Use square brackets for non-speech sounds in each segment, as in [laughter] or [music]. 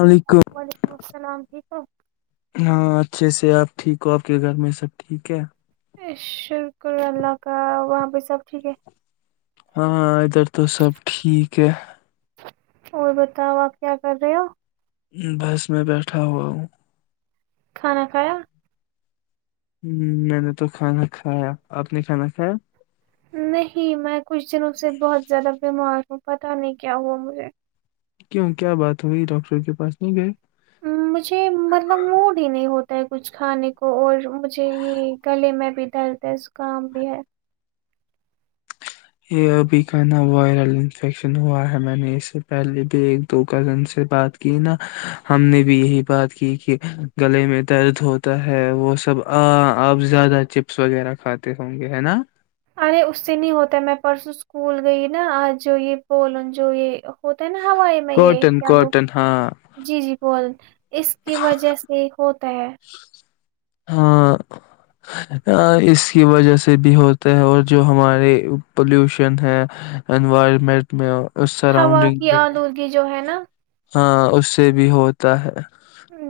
وعلیکم ہاں اچھے سے آپ ٹھیک ہو آپ کے گھر میں سب ٹھیک ہے شکر اللہ کا وہاں پہ سب ٹھیک ہے ہاں ادھر تو سب ٹھیک ہے اور بتاؤ آپ کیا کر رہے ہو بس میں بیٹھا ہوا ہوں کھانا کھایا ہ میں نے تو کھانا کھایا آپ نے کھانا کھایا نہیں میں کچھ دنوں سے بہت زیادہ بیمار ہوں پتاہ نہیں کیا ہوا مجھے کیوں کیا بات ہوئی ڈاکٹر کے پاس نہیں گئے مجھے مطلب موڈ ہی نہیں ہوتا ہے کچھ کھانے کو اور مجھے یہ گلے میں بھی درد ہے اسکام بھی ہے یہ ابھی کا نا وائرل انفیکشن ہوا ہے میں نے اس سے پہلے بھی ایک دو کزن سے بات کی نا ہم نے بھی یہی بات کی کہ گلے میں درد ہوتا ہے وہ سب آ آپ زیادہ چپس وغیرہ کھاتے ہوں گے ہے نا ارے اس سے نہیں ہوتا میں پرسوں اسکول گئی نا آج جو یہ بولوں جو یہ ہوتا ہے نا ہوائی میں یہ کاٹن کیا وہ کاٹن ہاں جی جی بول اس کی وجہ سے ہو ت ہاں اس کی وجہ سے بھی ہوتا ہے اور جو ہمارے پولوشن ہے انوائرمنٹ میں اس ہوا سراؤنڈنگ کی میں آلودگی جو ہے نا ہاں اس سے بھی ہوتا ہے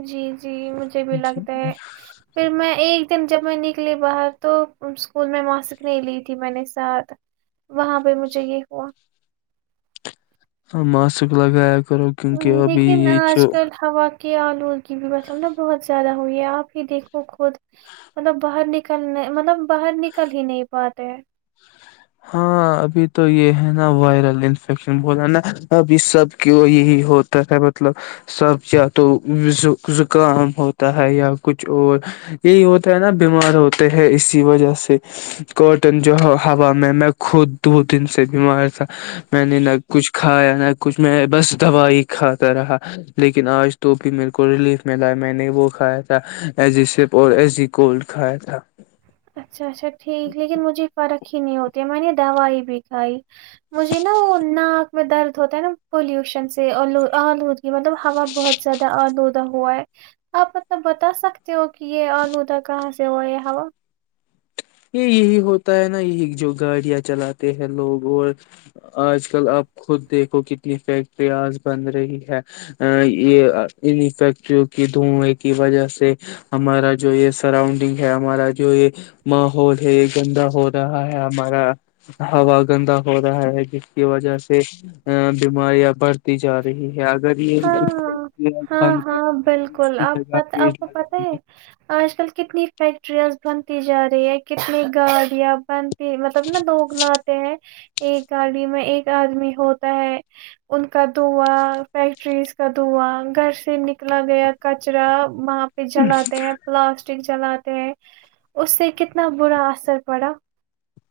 جی جی مجھے بھی جی لگتا ہے پھر میں ایک ل دن جب میں نکلی باہر تو اسکول میں ماسک نہیں لی تھی میں نے ساتھ وہاں پہ مجھے یہ ہوا ہ ماسک لگایا کرو کیونکہ اب یہ جو کہ آلو کی بھی مطلب نا بہت زیادہ ہوئی ہے آپ ہی دیکھو بہ مطلب باہر نکل کرنے مطلب باہر نکل ہی نہیں پاتے ت ہاں ابھی تو یہ ہے نا وائرل انفیکشن ب رہ ہے نا ابھی سب کیوں یہی ہوتا ہے مطلب سب یا تو زکام ہوتا ہے یا کچھ اور یہی ہوتا ہے نا بیمار ہوتے ہیں اسی وجہ سے کاٹن جو ہوا میں میں خود دو دن سے بیمار تھا میں نے نہ کچھ کھایا نہ کچھ میں بس دوا ہی کھاتا رہا لیکن آج تو بھی میرے کو ریلیف ملا میں نے وہ کھایا تھا ایزی سپ اور ایزی کولڈ کھایا تھا اچھا اچھا ٹھیک لیکن مجھے فرق ہی نہیں ہوتی ہے میں نے دوائی بھی کھائی مجھے نا وہ ناک میں درد ہوتا ہے نا پولوشن سے آلودی مطلب ہوا بہت زیادہ آلودہ ہوا ہے آپ مطلب بتا سکتے ہو کہ یہ آلودہ کہاں سے ہوا ہے یہ ہوا یہ یہی ہوتا ہے نا یہی جو گاڑیاں چلاتے ہیں لوگ اور آج کل آپ خود دیکھو کتنی فیکٹریاز بن رہی ہے یہ انیں فیکٹریوں کی دھوئیں کی وجہ سے ہمارا جو یہ سراؤڈنگ ہے ہمارا جو یہ ماحول ہے گندا ہو رہا ہے ہمارا ہوا گندا ہو رہا ہے جس کی وجہ سے بیماریاں بڑھتی جا رہی ہے اگر یہ ہاں ہاں ہاں بند ہاں کریں گے اس بالکل کی آپ پ جگہ پیڑ آپ کو لگائیں پت گے ہے آج کل کتنی فیکٹریاںز بنتی جا رہی ہے کتنی گاڑیاں بنتی مطلب نا لوگ لاتے ہیں ایک گاڑی میں ایک آدمی ہوتا ہے ان کا دوا فیکٹریز کا دھواں گھر سے نکلا گیا کچرا وہاں پہ جلاتے ہیں پلاسٹک جلاتے اس سے کتنا برا اثر پڑا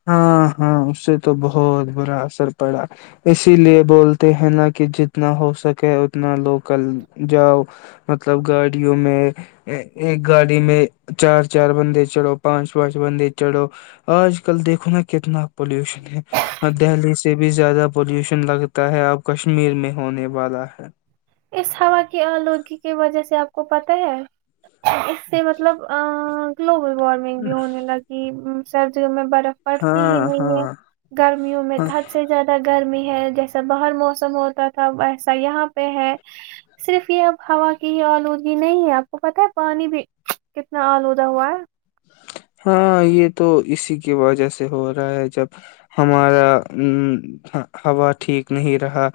ہاں ہاں اس سے تو بہت برا اثر پڑا اسی لیے بولتے ہیں نا کہ جتنا ہو سکے اتنا لوکل جاؤ مطلب گاڑیوں میں ایک گاڑی میں چار چار بندے چڑھو پانچ پانچ بندے چڑھو آج آج کل دیکھو نا کتنا پولوشن ہے ہ دہلی سے بھی زیادہ پولوشن لگتا ہے اب کشمیر میں ہونے والا ہے اس ہوا کی آلودگی کی وجہ سے آپ کو پت ہے اس سے مطلب گلوبل وارمنگ بھی ہونے لگی سر جی میں پڑتی ہی ہاں نہیں ہے ہاں گرمیوں میں ہاں کد سے زیادہ گرمی ہے جیسا باہر موسم ہوتا تھا ویسا یہاں پہ ہے صرف یہ اب ہوا کی آلودگی نہیں ہے آپ کو پت ہے پانی بھی کتنا آلودہ ہوا ہے ہاں یہ تو اسی کی وجہ سے ہو رہا ہے جب ہمارا ا ہوا ٹھیک نہیں رہا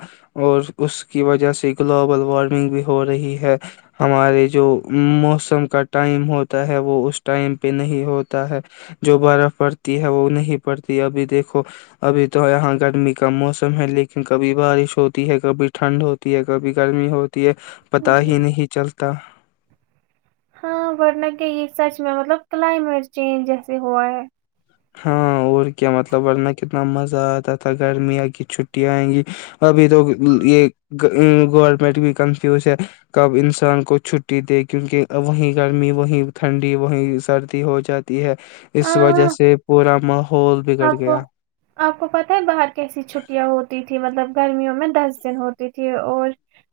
اور اس کی وجہ سے گلوبل وارمنگ بھی ہو رہی ہے ہمارے جو موسم کا ٹائم ہوتا ہے وہ اس ٹائم نہیں ہوتا ہے جو برف پڑتی ہے وہ نہیں پڑتی ابھی دیکھو ابھی تو یہاں گرمی کا موسم ہے لیکن کبھی بارش ہوتی ہے کبھی ٹھنڈ ہوتی ہے کبھی گرمی ہوتی یہ پتا جی ہی نہیں چلتا کتا ہاں ورنہ کے یہ سچ میں مطلب کلائمیٹ چینج جیسے ہوا ہے ہاں اور کیا مطلب ورنہ کتنا مزہ آتا تھا گرمیاں کی چھٹیاں آئیں گی ابھی تو یہ گورنمنٹ بھی کنفیوز ہے کب انسان کو چھٹی دے کیونکہ وہیں گرمی وہیں ٹھنڈی وہیں سردی ہو جاتی ہے اس وجہ ہاں سے تامہ آپ کو آپ کو پت ہے باہر کیسی چھٹیاں ہوتی تھھی مطلب گرمیوں میں دس دن ہوتی تھی اور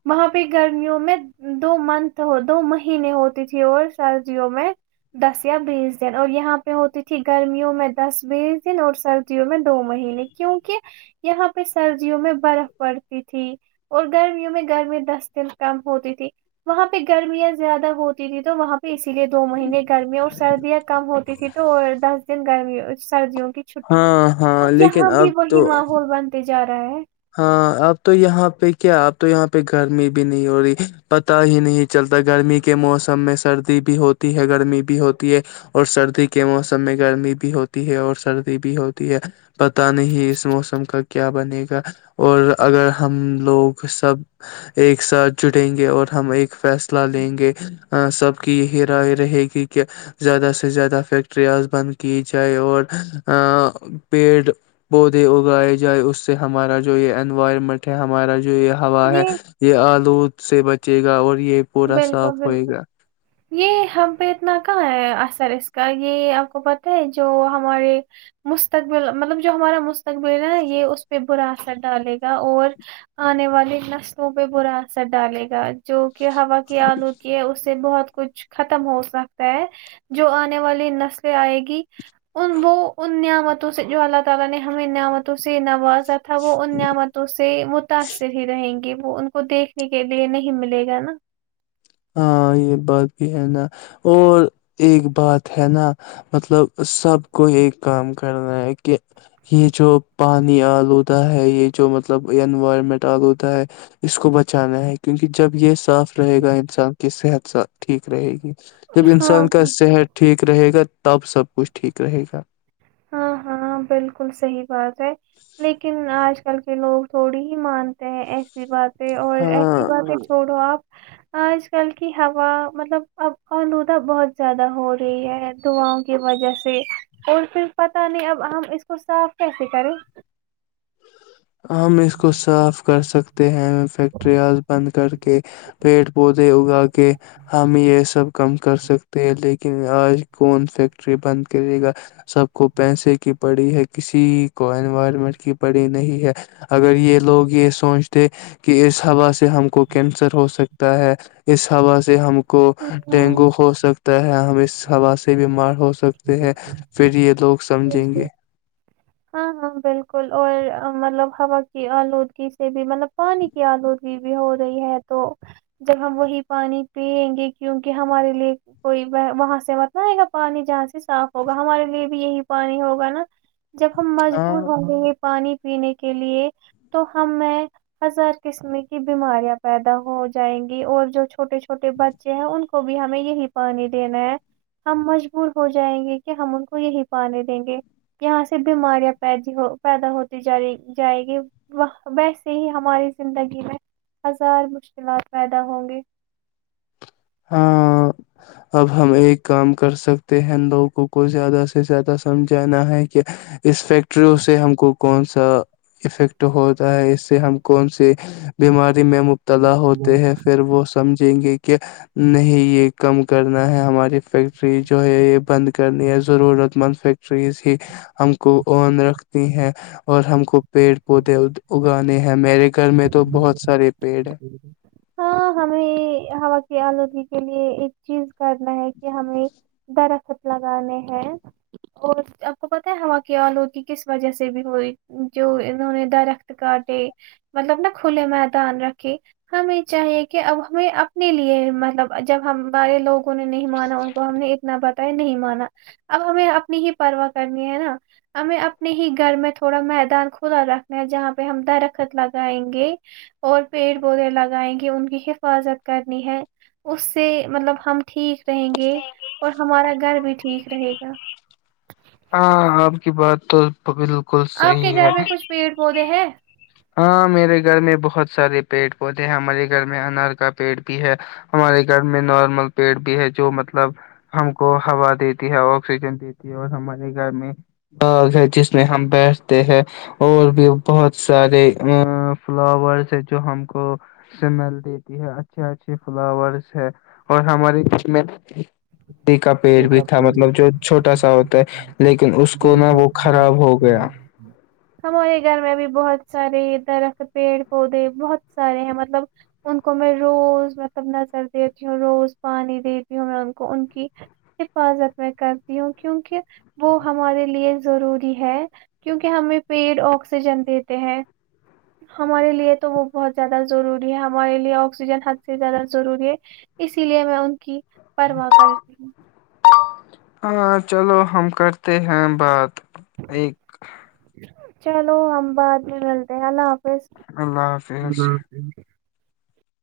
وہاں پہ گرمیوں میں دو منتھ دو مہینے ہوتی تھی اور سردیوں میں دس یا بیس دن اور یہاں پہ ہوتی تھی گرمیوں میں دس بیس دن اور سردیوں میں دو مہینے کیوںکہ یہاں پہ سردیوں میں برف پڑتی تھی اور گرمیوں میں گرمی دس دن کم ہوتی تھی وہاں پہ گرمیاں زیادہ ہوتی تھی تو وہاں پہ ے دو مہینے گرمییا اور سردیاں کم ہوتی تیں تو تو دس دن گرمی سردیوں چھٹی ہاں اب ہاں لیکن یہاں بھی اب وہی تو ماحول بنتے جاتے گاؤں ہاں اب تو یہاں پہ کیا اب تو یہاں پہ گرمی بھی نہیں ہو رہی پتا ہی نہیں چلتا گرمی کے موسم میں سردی بھی ہوتی ہے گرمی بھی ہوتی ہے اور سردی کے موسم میں گرمی بھی ہوتی ہے اور سردی بھی ہوتی ہے پتہ نہیں اس موسم کا کیا بنے گا اور اگر ہم لوگ سب ایک ساتھ جڑیں گے اور ہم ایک فیصلہ لیں گے سب کی یہی رائے رہے گی کہ زیادہ سے زیادہ فیکٹریاز بند کی جائے اور پیڑ پودے اگائے جائے اس سے ہمارا جو یہ انوائرمنٹ ہے ہمارا جو یہ ہوا ہے یہ آلود سے بچ جے گا اور یہ پورا بالکل صاف ہوئے بالکل گا یہ ہم پہ اتنا کہاں ہے اثر اس کا یہ آپ کو پتہ ہے جو ہمارے مستقبل مطلب جو ہمارا مستقبل ہے یہ اس پہ برا اثر ڈالے گا اور آنے والے نسلوں پہ برا اثر ڈالے گا جو ہوا کی آلو کی ہے اس سے بہت کچھ ختم ہو سکتا ہے جو آنے والی نسلیں آئے گی ان وہ ان نعمتوں سے جو اللہ تعالی نے ہمیں گن نعمتوں سے نواز تھا وہ ان نعمتوں سے متاثر ہی رہیں گی وہ ان کو دیکھنے کے لیے نہیں ملے گا نا [inaudible] ہاں یہ بات بھی ہے نا اور ایک بات ہے نا مطلب سب کو ایک کام کرنا ہے کہ یہ جو پانی آلودہ ہے یہ جو مطلب انوائرمنٹ آلودہ ہے اس کو بچانا ہے کیونکہ جب یہ س صاف رہے گا ان کی صحت س ٹھیک رہے گی جب انسان کا ہاں صحت ٹھیک ٹھیک رہے گا تب سب کچھ ٹھیک رہے گا ہاں ہاں بالکل صحیح بات ہے لیکن آج ک چل کے لوگ تھوڑی ہی مانتے ہیں ایسے سی باتیں اور ہاں ایسی باتیں چھوڑو آپ آج کل کی ہوا مطلب اب آلودہ بہت زیادہ ہو رہی ہے دعاؤں کی وجہ سے اور پھر پت نہیں اب ہم اس کو صاف کیسے کریں ہم اس کو صاف کر سکتے ہیں فیکٹریاںز بند کر کے پیڑ پودے اور تاکہ ہم یہ سب کم کر سکتے ہیں لیکن آج کون فیکٹری بند کرے گا سب کو پیسے کی پڑی ہے کسی کو انوائرمنٹ کی پڑی نہیں ہے اگر یہ لوگ یہ سوچتے کہ اس حا سے سے ہم کو کینسر ہو سک تا ہے اس ہوا سے ہم کو ڈینگو ہاں، ہو سکتا تو ہمیں ہا سے بیمار ہو سکتے ہیں پھر یہ لوگ سمجھیں گے ہاں ہاں بالکل اور مطلب ہوا کی آلودگی سے بھی مطلب پانی کی آلودگی بھی ہو رہی ہے تو جب ہم وہی پانی پیئیں گے کیوںکہ ہمارے لیے کوئی وہاں سے متئے گا پانی جہاں سے صاف ہوگا ہمارے لیے بھی یہی پانی ہوگا نا جب ہم ہاں مجبور ہو گتے ہیں پانی پینے کے لیے تو ہمیں ہزار قسم کی بیماریاں پیدا ہو جائیں گی اور جو چھوٹے چھوٹے بچے ہیں ان کو بھی ہمیں یہی پانی دینا ہے ہم مجبور ہو جائیں گے کہ ہم ان کو یہی پانے دیں گے یہاں سے بیماریاں پی ہو پیدا ہوتی جا جائے گی ویسے ہی ہماری زندگی میں ہزار مشکلات پیدا ہوں گی ہاں اب ہم ایک کام کر سکتے ہیں لوگوں کو زیادہ سے زیادہ سمجھانا ہے کہ اس فیکٹریوں سے ہم کو کون سا افیکٹ ہوتا ہے اس سے ہم کون سے بیماری میں مبتلا ہوتے ہیں پھر وہ سمجھیں گے کہ کہ نہیں یہ کم کرنا ہے ہماری فیکٹری جو ہے یہ بند کرنی ہے ضرورت مند فیکٹریز ہی ہم کو اون رکھتی ہیں اور ہم کو پیڑ پودے اگانے ہیں میرے گھر میں تو بہت سارے پ ہاں ہمیں ہوا کے آلود کے لیے ایک چیز کرنا ہے کہ ہمیں درخت لگانے ہیں اور آپ کو پتہ ہے ہوا کے آلو کی کس وجہ سے بھی ہوئی جو انہوں نے درخت کاٹے مطلب نا کھلے میدان رکھ ہمیں چاہیے کہ اب ہمیں اپنے لیے مطلب جب ہم ہمارے لوگ نہیں مانا ان کو ہم نے اتنا ب نہیں مانا اب ہمیں اپنی ہی پروا کرنی ہے نا ہمیں اپنے ہی گھر میں تھوڑا میدان کلاا رکھنا ہے جہاں پہ ہم درخت لگائیں گے اور پیڑ پودے لگائیں گے ان کی حفاظت کرنی ہے اس سے مطلب ہم ٹھیک رہیں گے اور ہمارا گھر بھی ٹھیک رہے گا ہاں آپ کی بات تو بالکل آپ کے صحیح ہے گھر میں کچھ پیڑ پودے ہیں ہاں میرے گھر میں بہت سارے پیڑ پودے ہیں ہمارے گھر میں انار کا پیڑ بھی ہے ہمارے گھر میں نارمل پیڑ بھی ہے جو مطلب ہم کو ہوا دیتی ہے آکسیجن دیتی ہے اور ہمارے گھر میں باگ ہے جس میں ہم بیٹھتے ہیں اور بھی بہت سارے ا فلاورس ہے جو ہم کو سمل دیتی ہے اچھے اچھے فلاورس ہے اور ہماری میںی کا پیٹ بھی تھا مطلب جو چھوٹا سا ہوتا ہے لیکن اس جی کو نا جی وہ خراب ہو گیا ہمارے گھر میں بھی بہت سارے درخت پیڑ پودے بہت سارے ہیں مطلب ان کو میں روز مطلب نظر دیتی ہوں روز پانی دیتی ہوں میں ان کو ان کی حفاظت میں کرتی ہوں کیونکہ وہ ہمارے لیے ضروری ہے کیونکہ ہمیں پیڈ آکسیجن دیتے ہیں ہمارے لیے تو وہ بہت زیادہ ضروری ہے ہمارے لیے آکسیجن حد سے زیادہ ضروری ہے اس اسی لیے میں ان کی پروا کرتی ہوں ہاں چلو ہم کرتے ہیں بات ایک چلو ابدمی ملد اللہ س اللہ ہ حافظ ہ